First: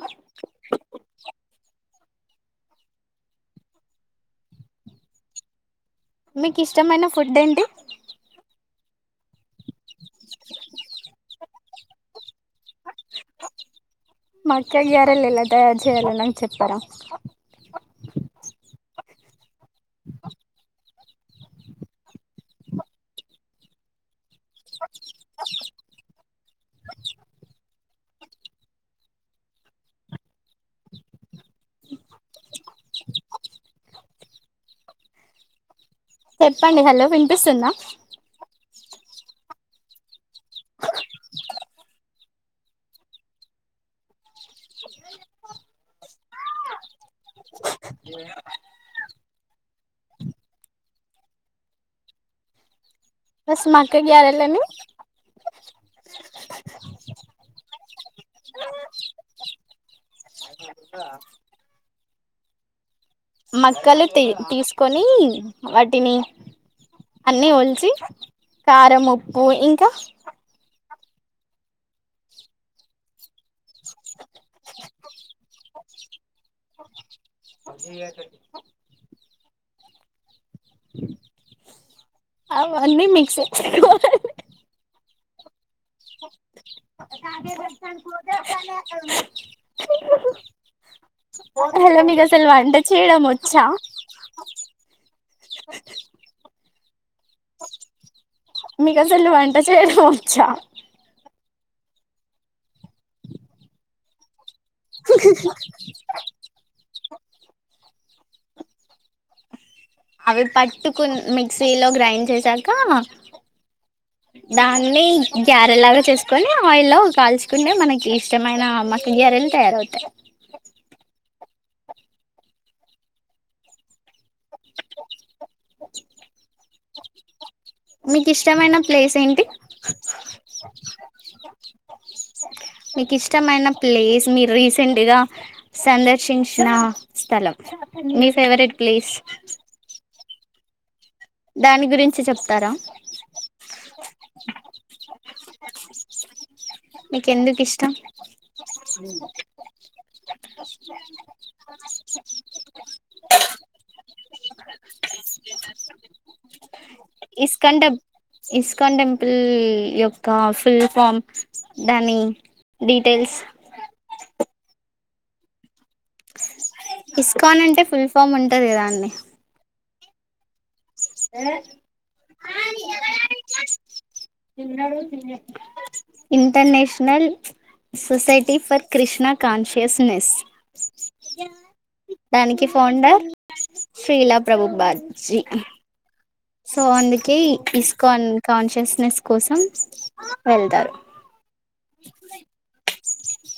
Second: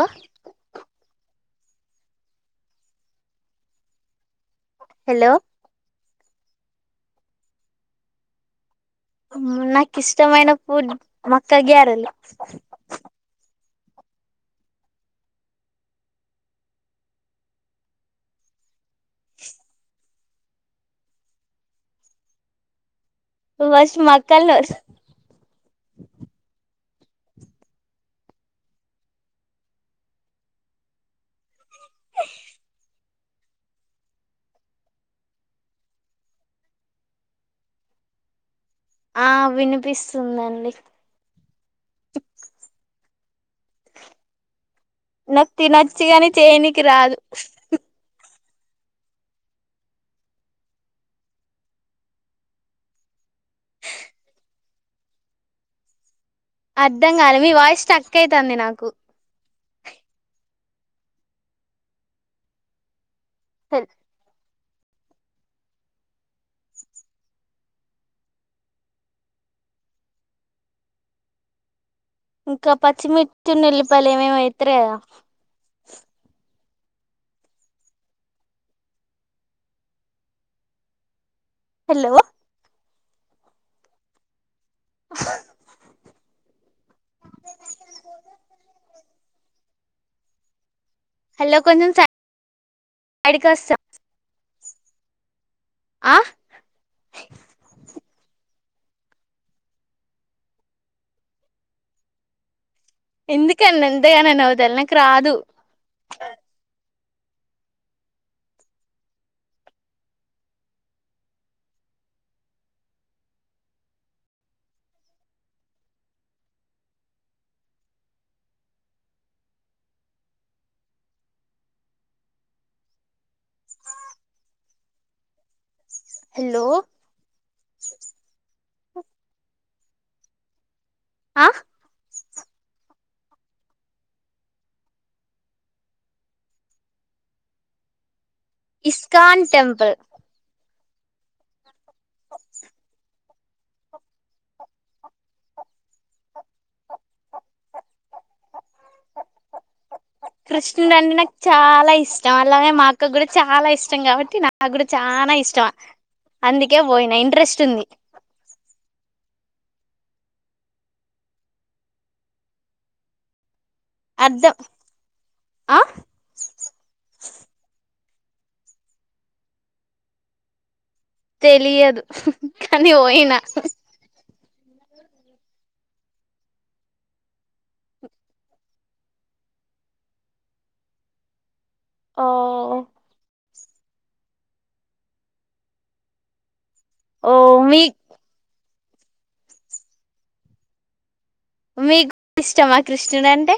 ఆ హలో మీకు ఇష్టమైన ఫుడ్ ఏంటి నాకు ఇష్టమైనప్పుుడ్ మక్క గ్యారలి మాక్క గారలు ఎలా తయారు చేయాలన్నాకు చెప్పారా [inaudible] బస్ మాక్కలు చెప్పండి హలో వినిపిస్తుంద ఆ వినిపిస్తుందండి నాకు తినొచ్చగాని చేయనికి రాదు బస్ మాక్కకియారాలని అర్ధం కాల మీ వాయిస్ టక్ అయితుంది నాకు మక్కలు తీసు కొని వాటిని అన్నీ ఒలిచి కారం ఉప్పు ఇంకా ఇంకా పచ్చిమిర్చన ఉల్లిపాయలి ఏమేమి ఎత్తరు కదా అంచి అ హలో ఆన్నీ మిక్స బ ంటి దర్శన్ కో హలో కొంచెం అలా మీకు అసలు వంట చేయడం సైడ్కి వచ్చా వస్తా ఆ మీకు అసల్లు వంట చేయడం వచ్చా ఎందుక అన్న ఎంతగానా నాకు రాదు అవి పట్టుకుని మిక్సీలో గ్రైండ్ చేసాక దాన్ని గ్యారెలాగా చేసుకొని ఆయిల్లో కాల్చుకుంటే మనకి ఇష్టమైన మక్క గ్యారెలు తయారవుతాయి హలో మీ తష్టా మైననా ప్లేస్ ఏంటి ఆ మీకు ఇష్టమైన ప్లేస్ మీరు రీసెంట్గా సందర్శించిన స్థలం మీరు ఇస్కన్ టెంపుల్ దాని గురించి చెప్తారా మీక ఎందుకు ఇష్టం కృష్ణు రంే నాకు చాలా ఇష్టం అలాగే మా అక్క కూడా చాలా ఇష్టం కాబట్టి నా చాలా ఇష్టం అందుకే పోయినా ఇంట్రెస్ట్ ఉంది స్కాన్ టెంపుల్ యొక్క ఫుల్ ఫామ్ దాని డీటెయిల్స్ వద్ద్ద ఇస్కాన్ అంటే ఫుల్ ఫమ్ ఉంటుంది కదా అన్ని తెలియదు కానీ పోయినా international society for Krishna consciousness ఓ దానికి ఫోన్డార్ శీలా ప్రభు బాజీ సో ఓ అందుకే మీ ఇస్ కాన్ కాన్షియస్ బిజనెస్ కోసం వెళ్తారు మీకు ఇష్టమా కృష్ణుడు అంటే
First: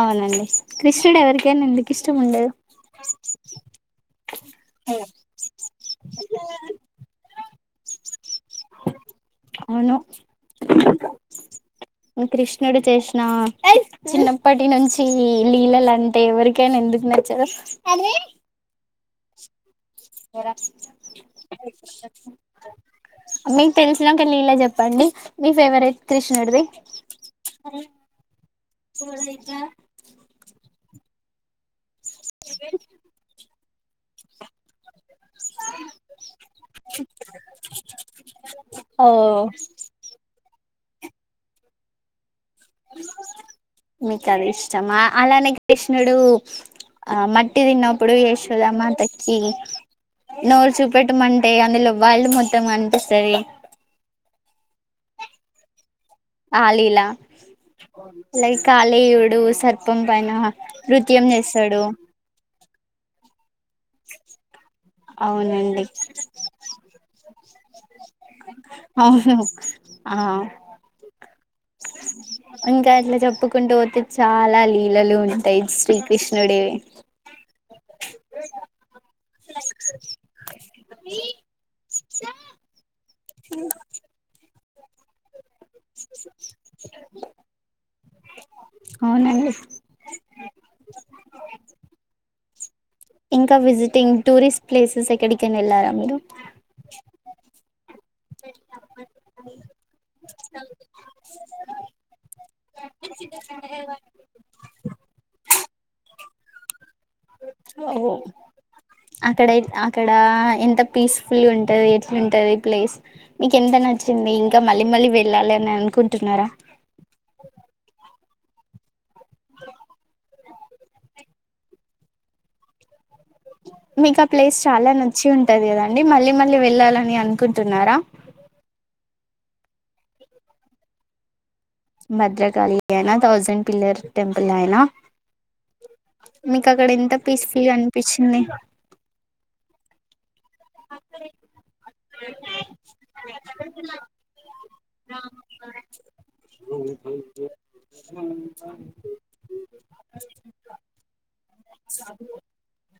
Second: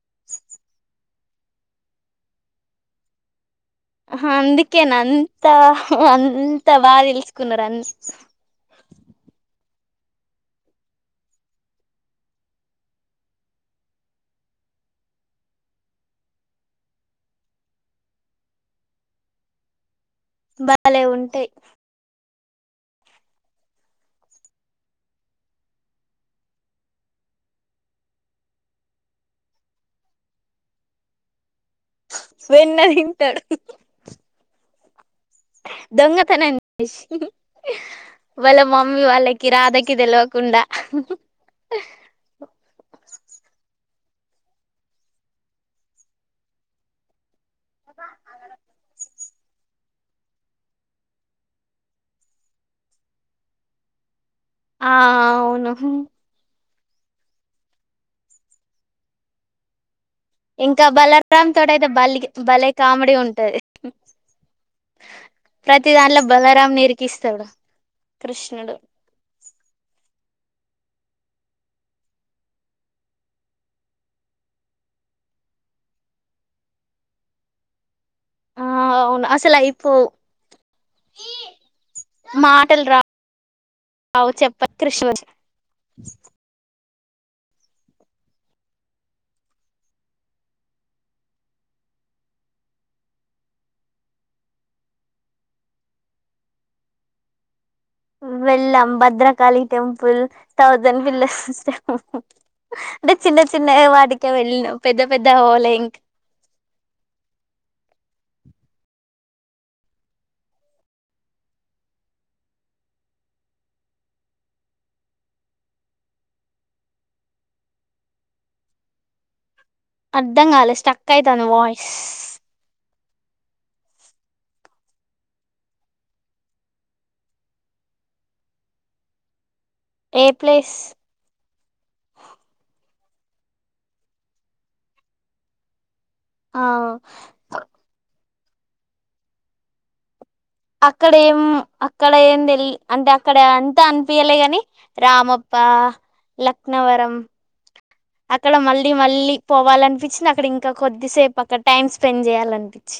అవునండి కృష్ణుడు ఎవరికైనా ఎందుకు ఇష్టం ఉండదు ఆ అందుకే నాంతా అంతా బాగా తెలుసుకున్నారు అంత అవును కృష్ణుడు చేసిన చిన్నప్పటి నుంచి లీలలు అంటే ఎవరికైనా ఎందుకు నచ్చదు బాాల ఉంటాయి మీకు తెలిసినాకళీ ఇలా చెప్పండి మీ ఫేవరెట్ కృష్ణుడిది వెన్న విింటాడు దొంగతనం [unintelligible] వాళ్ళ మమ్మీ ఓ వాళ్ళకి రాధకి తెలివకుండా [inaudible] మీకు అది ఇష్టమా అలానే కృష్ణుడు ఆ మ పట్టి తిన్నప్పుడు వేసుూదామ్మా అంత నోరు చూపెట్ట అంటే అందులో వాళ్ళు మొత్తం కనిపిస్తుంది ఆ అవును ఆలీలా ైక్ ఆాలయుడు సర్ప ఇంకా బల రామ్ తోట ఇతే బల్ బల కామెడీ ఉంటుది అవునండి ప్రతి దాంట్లో బలరాం ఇరికిస్తాడు అవును ఆ ఇంకా అట్లా చెప్పుకుంటూ పోతే చాలా లీలలు ఉంటాయి శ్రీకృష్ణుడు వి ఆ అవును అసలు అయిపోవు మాటలు రా అ చెప్ప కృష అవునండి ఇంకా విజిటింగ్ టూరిస్ట్ ప్లేసెస్ ఎక్కడికనా వెళ్ళారా మీరు వెళ్ళాం భద్రకాళి టెంపుల్, థౌసండ్ పిల్లర్స్ల్ అంటే చిన్న చిన్న వాటికే వెళ్ళిన పెద్ద పెద్ద హవాల ఇంకా అక్కడ అక్కడ ఎంత పీస్ఫుల్ ఉంటది, ఎట్లాంటది ప్లేస్ మీకు ఎంత నచ్చింది, ఇంకా మళ్ళీ మళ్ళీ వెళ్ళాలి అని అనుకుంటున్నారా. అద్దం కాలే స్టక్ అయితాంది వాయిస్ మీకు ఆ ప్లేస్ చాలా నచ్చి ఉంటుంది కదండి, మళ్ళీ మళ్ళీ వెళ్ళాలని అనుకుంటున్నారా ఏ ప్లేస్ భద్రకళి అయినా థౌజండ్ పిల్లర్ టెంపుల్ అయినా ఆ మీకు అక్కడ ఎంత పీస్ ఫుల్ గా అనిపించింది అక్కడ ఏం అక్కడ ఏం తెలి అంటే అక్కడ అంతా అనిపియలే గాని, రామప్ప, లక్నవరం, అక్కడ మళ్ళీ మళ్ళీ పోవాలనిపించింది, అక్కడ ఇంకా కొద్దిసేపు అక్కడ టైమ్ స్పెండ్ చేయాలనిపించి.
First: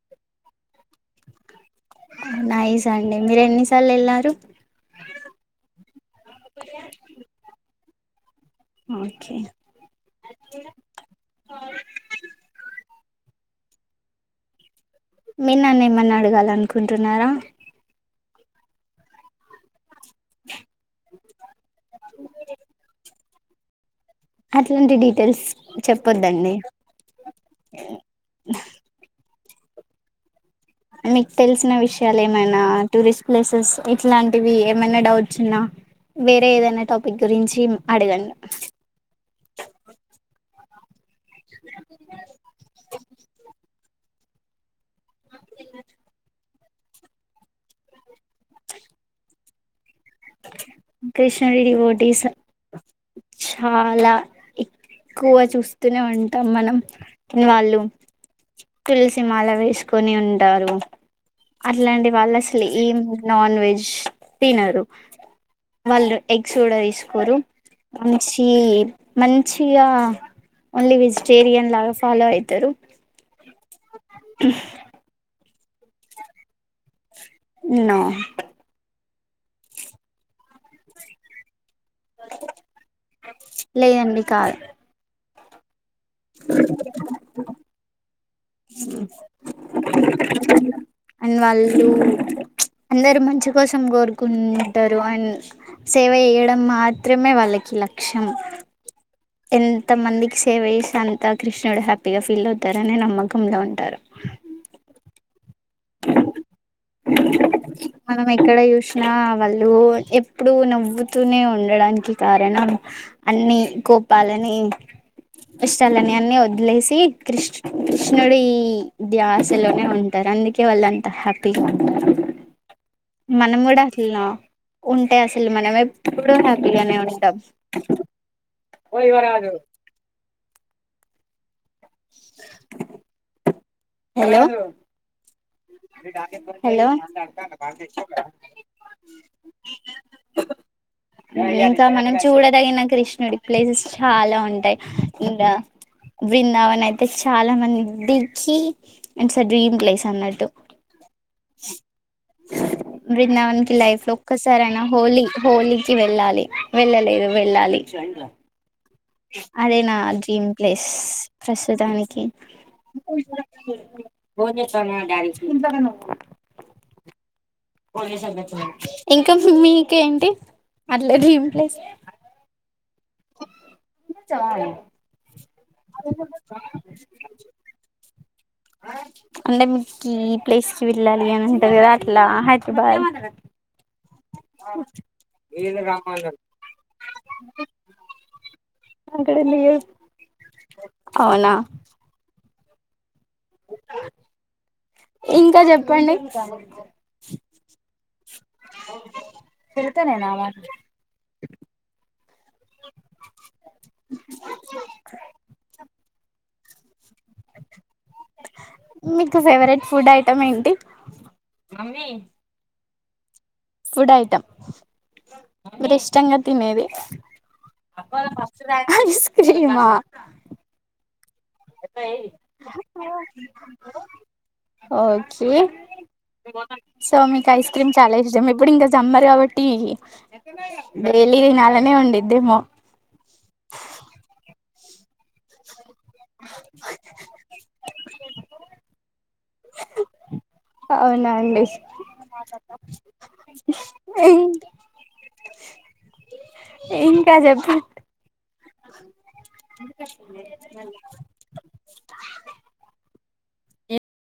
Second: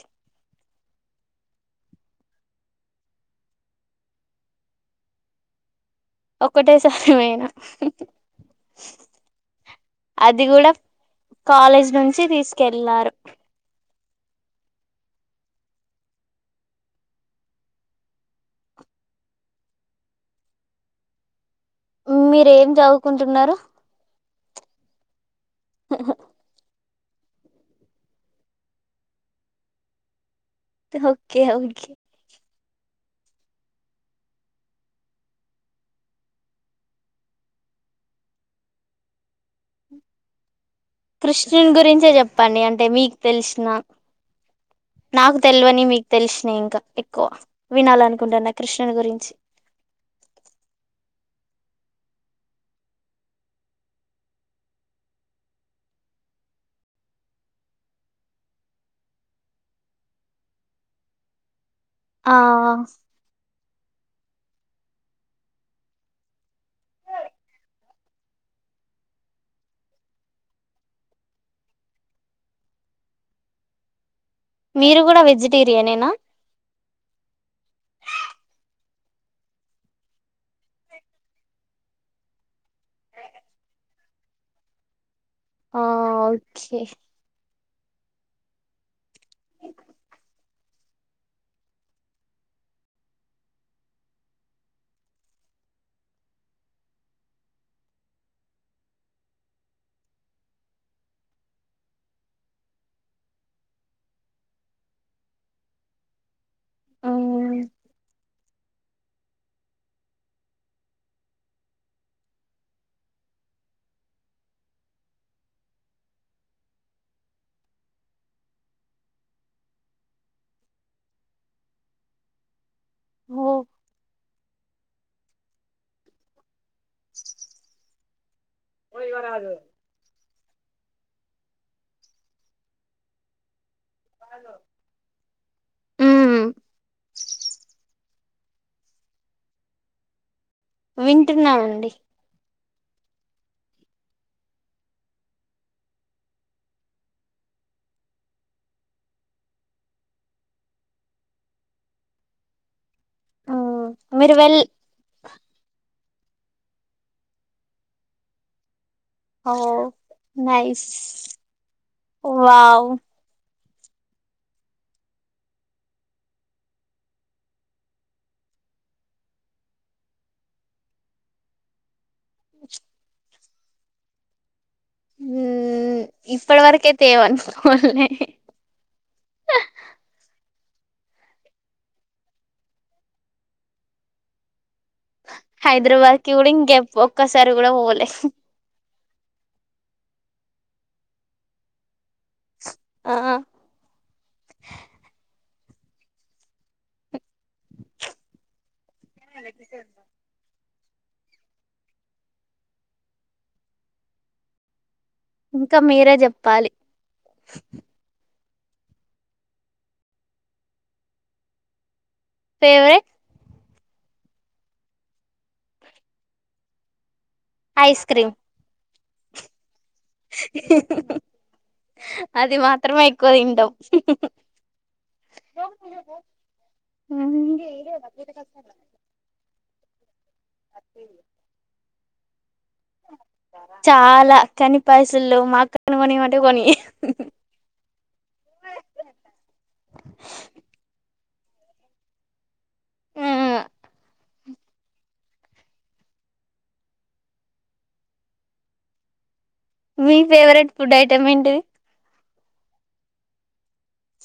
నైస్ అండి మీరు ఎన్నిసార్లు వెళ్ళరూ ఒక్కటే సారి పోయిన ఓకే అది కూడా కాలేజ్ నుంచి తీసుకెళ్లారు మీ నన్న ఏమన్నా అడగాల అనుకుంటున్నారా మ్ మీర్ ఏం చదువుకుంటున్నారు అట్లాంటి డీటెయిల్స్ చెప్పొద్దండి అ మీకు ఓకే తెలిసిన ఓకే విషయాలు ఏమైనా టూరిస్ట్ ప్లేసెస్ ఇట్లాంటివి ఏమైనా డౌట్స్ ఉన్నా వేరే ఏదైనా టాపిక్ గురించి అడగండి కృష్ణుని గురించే చెప్పండి అంటే మీకు తెలిసిన నాకు తెలివని మీకు తెలిసినాయి ఇంకా ఎక్కువ వినాలనుకు కుడాన్న కృష్ణను గురించి కృష్ణరెడ్డి బోటీస్ చాలా ఎక్కువగా చూస్తూనే ఉంటాం మనం వాళ్ళు తులసిమాల వేసుకొని ఉంటారు అట్లాండి ఆ వాళ్ళు అసలు ఈం నాన్ వెజ్ తినరు వాళ్ళు ఎగ్స్ కూడా తీసుకోరు మంచి మంచిగా ఓన్లీ వెజిటేరియన్ లాగా ఫాలో అవుతారు మీరు కూడా వెజిట దరి నేనా న లేదండి కాదు ఆ ఓకే ఉ అండ్ వాళ్ళు అందరుూ మంచి కోసం కోరుకుంటారు అండ్ సేవ చేయడం మాత్రమే వాళ్ళకి లక్ష్యం ఎంత మందికి సేవ చేసి అంతా కృష్ణుడు హ్యాపీగా ఫీల్ అవుతారుని నమ్మకం ముక్కంలో ఉంటారు మ్మ్ మనం ఎక్కడ చూసినా వాళ్ళు ఎప్పుడుూ నవ్వుతూనే ఉండడానికి కారణం అన్ని కోపాలని కష్టాలని అన్ని వదిలేసి కృష్ కృష్ణుడు ఈ ధ్యాసలోనే ఉంటారు అందుకే వాళ్ళు అంత హ్యాపీ [inaudible] ఓ మనం కూడా అసలున్నా ఉంటాయి అసలు మన మ ఇప్పుడు బిర్యానే ఉంటంటాం పోయి వరాదు హలో మ్మ్ హలో ఇంకా వింటున్నానండి మనం చూడ ఎగనా కృష్ణుడి ప్లేసెస్ చాలా ఉంటాయి ఇంకా బృందావన అయితే చాలా మంది దిగి ఇట్స్ ఆ డ్రీమ్ ప్లేస్ అన్నట్టు న్నవనికి మ్మ్ లైఫ్ లో మీరు ఒక్కసార వెల్ అనా హోలీ హోలీ వెళ్ళాలి వెళ్ళలేదు వెళ్ళాలి ఓ అదే నా డ్రీమ్ ప్లేస్ నైస్ ప్రస్తుతానికి వావ్ [unintelligible] ఇంకా మీక ఏంటి అట్లే డ్రీమ్ ప్లేస్ [unintelligible] ఉ ఇప్పటి వరకైతేవనుకోలని అంటే మీకు ఈ ప్లేస్కిి వెళ్ళాలి అని అంటారు కదా అట్లా హైదరాబాద్ హైదరాబాద్కి కూడ ఇంక ఒక్కసారి కూడా పోలే అక్కడ లేదు అవునా ఆ ఇంకా చెప్ ప్పండి ఫతనేనా అమా ఇంకా మీరే చెప్పాలి మీకు ఫేవరెట్ ఫుడ్ ఐటం ఏంటి? ఫేవరెట్ ఫుడ్ ఐటం మిరు ఇష్టంగ తినేది ఐస్ క్రీమ్ ఐస్ క్రీమా [unintelligible] అది మాత్రమే ఎక్కువ తింటాం ఓకే సో మీకు ఐస్ క్రీమ్ చాలా ఇష్టం ఇప్పుడు ఇంకా సమ్మర్ కాబట్టి డైలీ దీ నాలనే ఉండిద్దేమో చాలా కనిపాయసులు మాకు నువు నేను అటుకుని అవునాండి ఇంకా చెప్ప వి ఫేవరెట్ ఫుడ్ ఐటమ్ ఏంటిది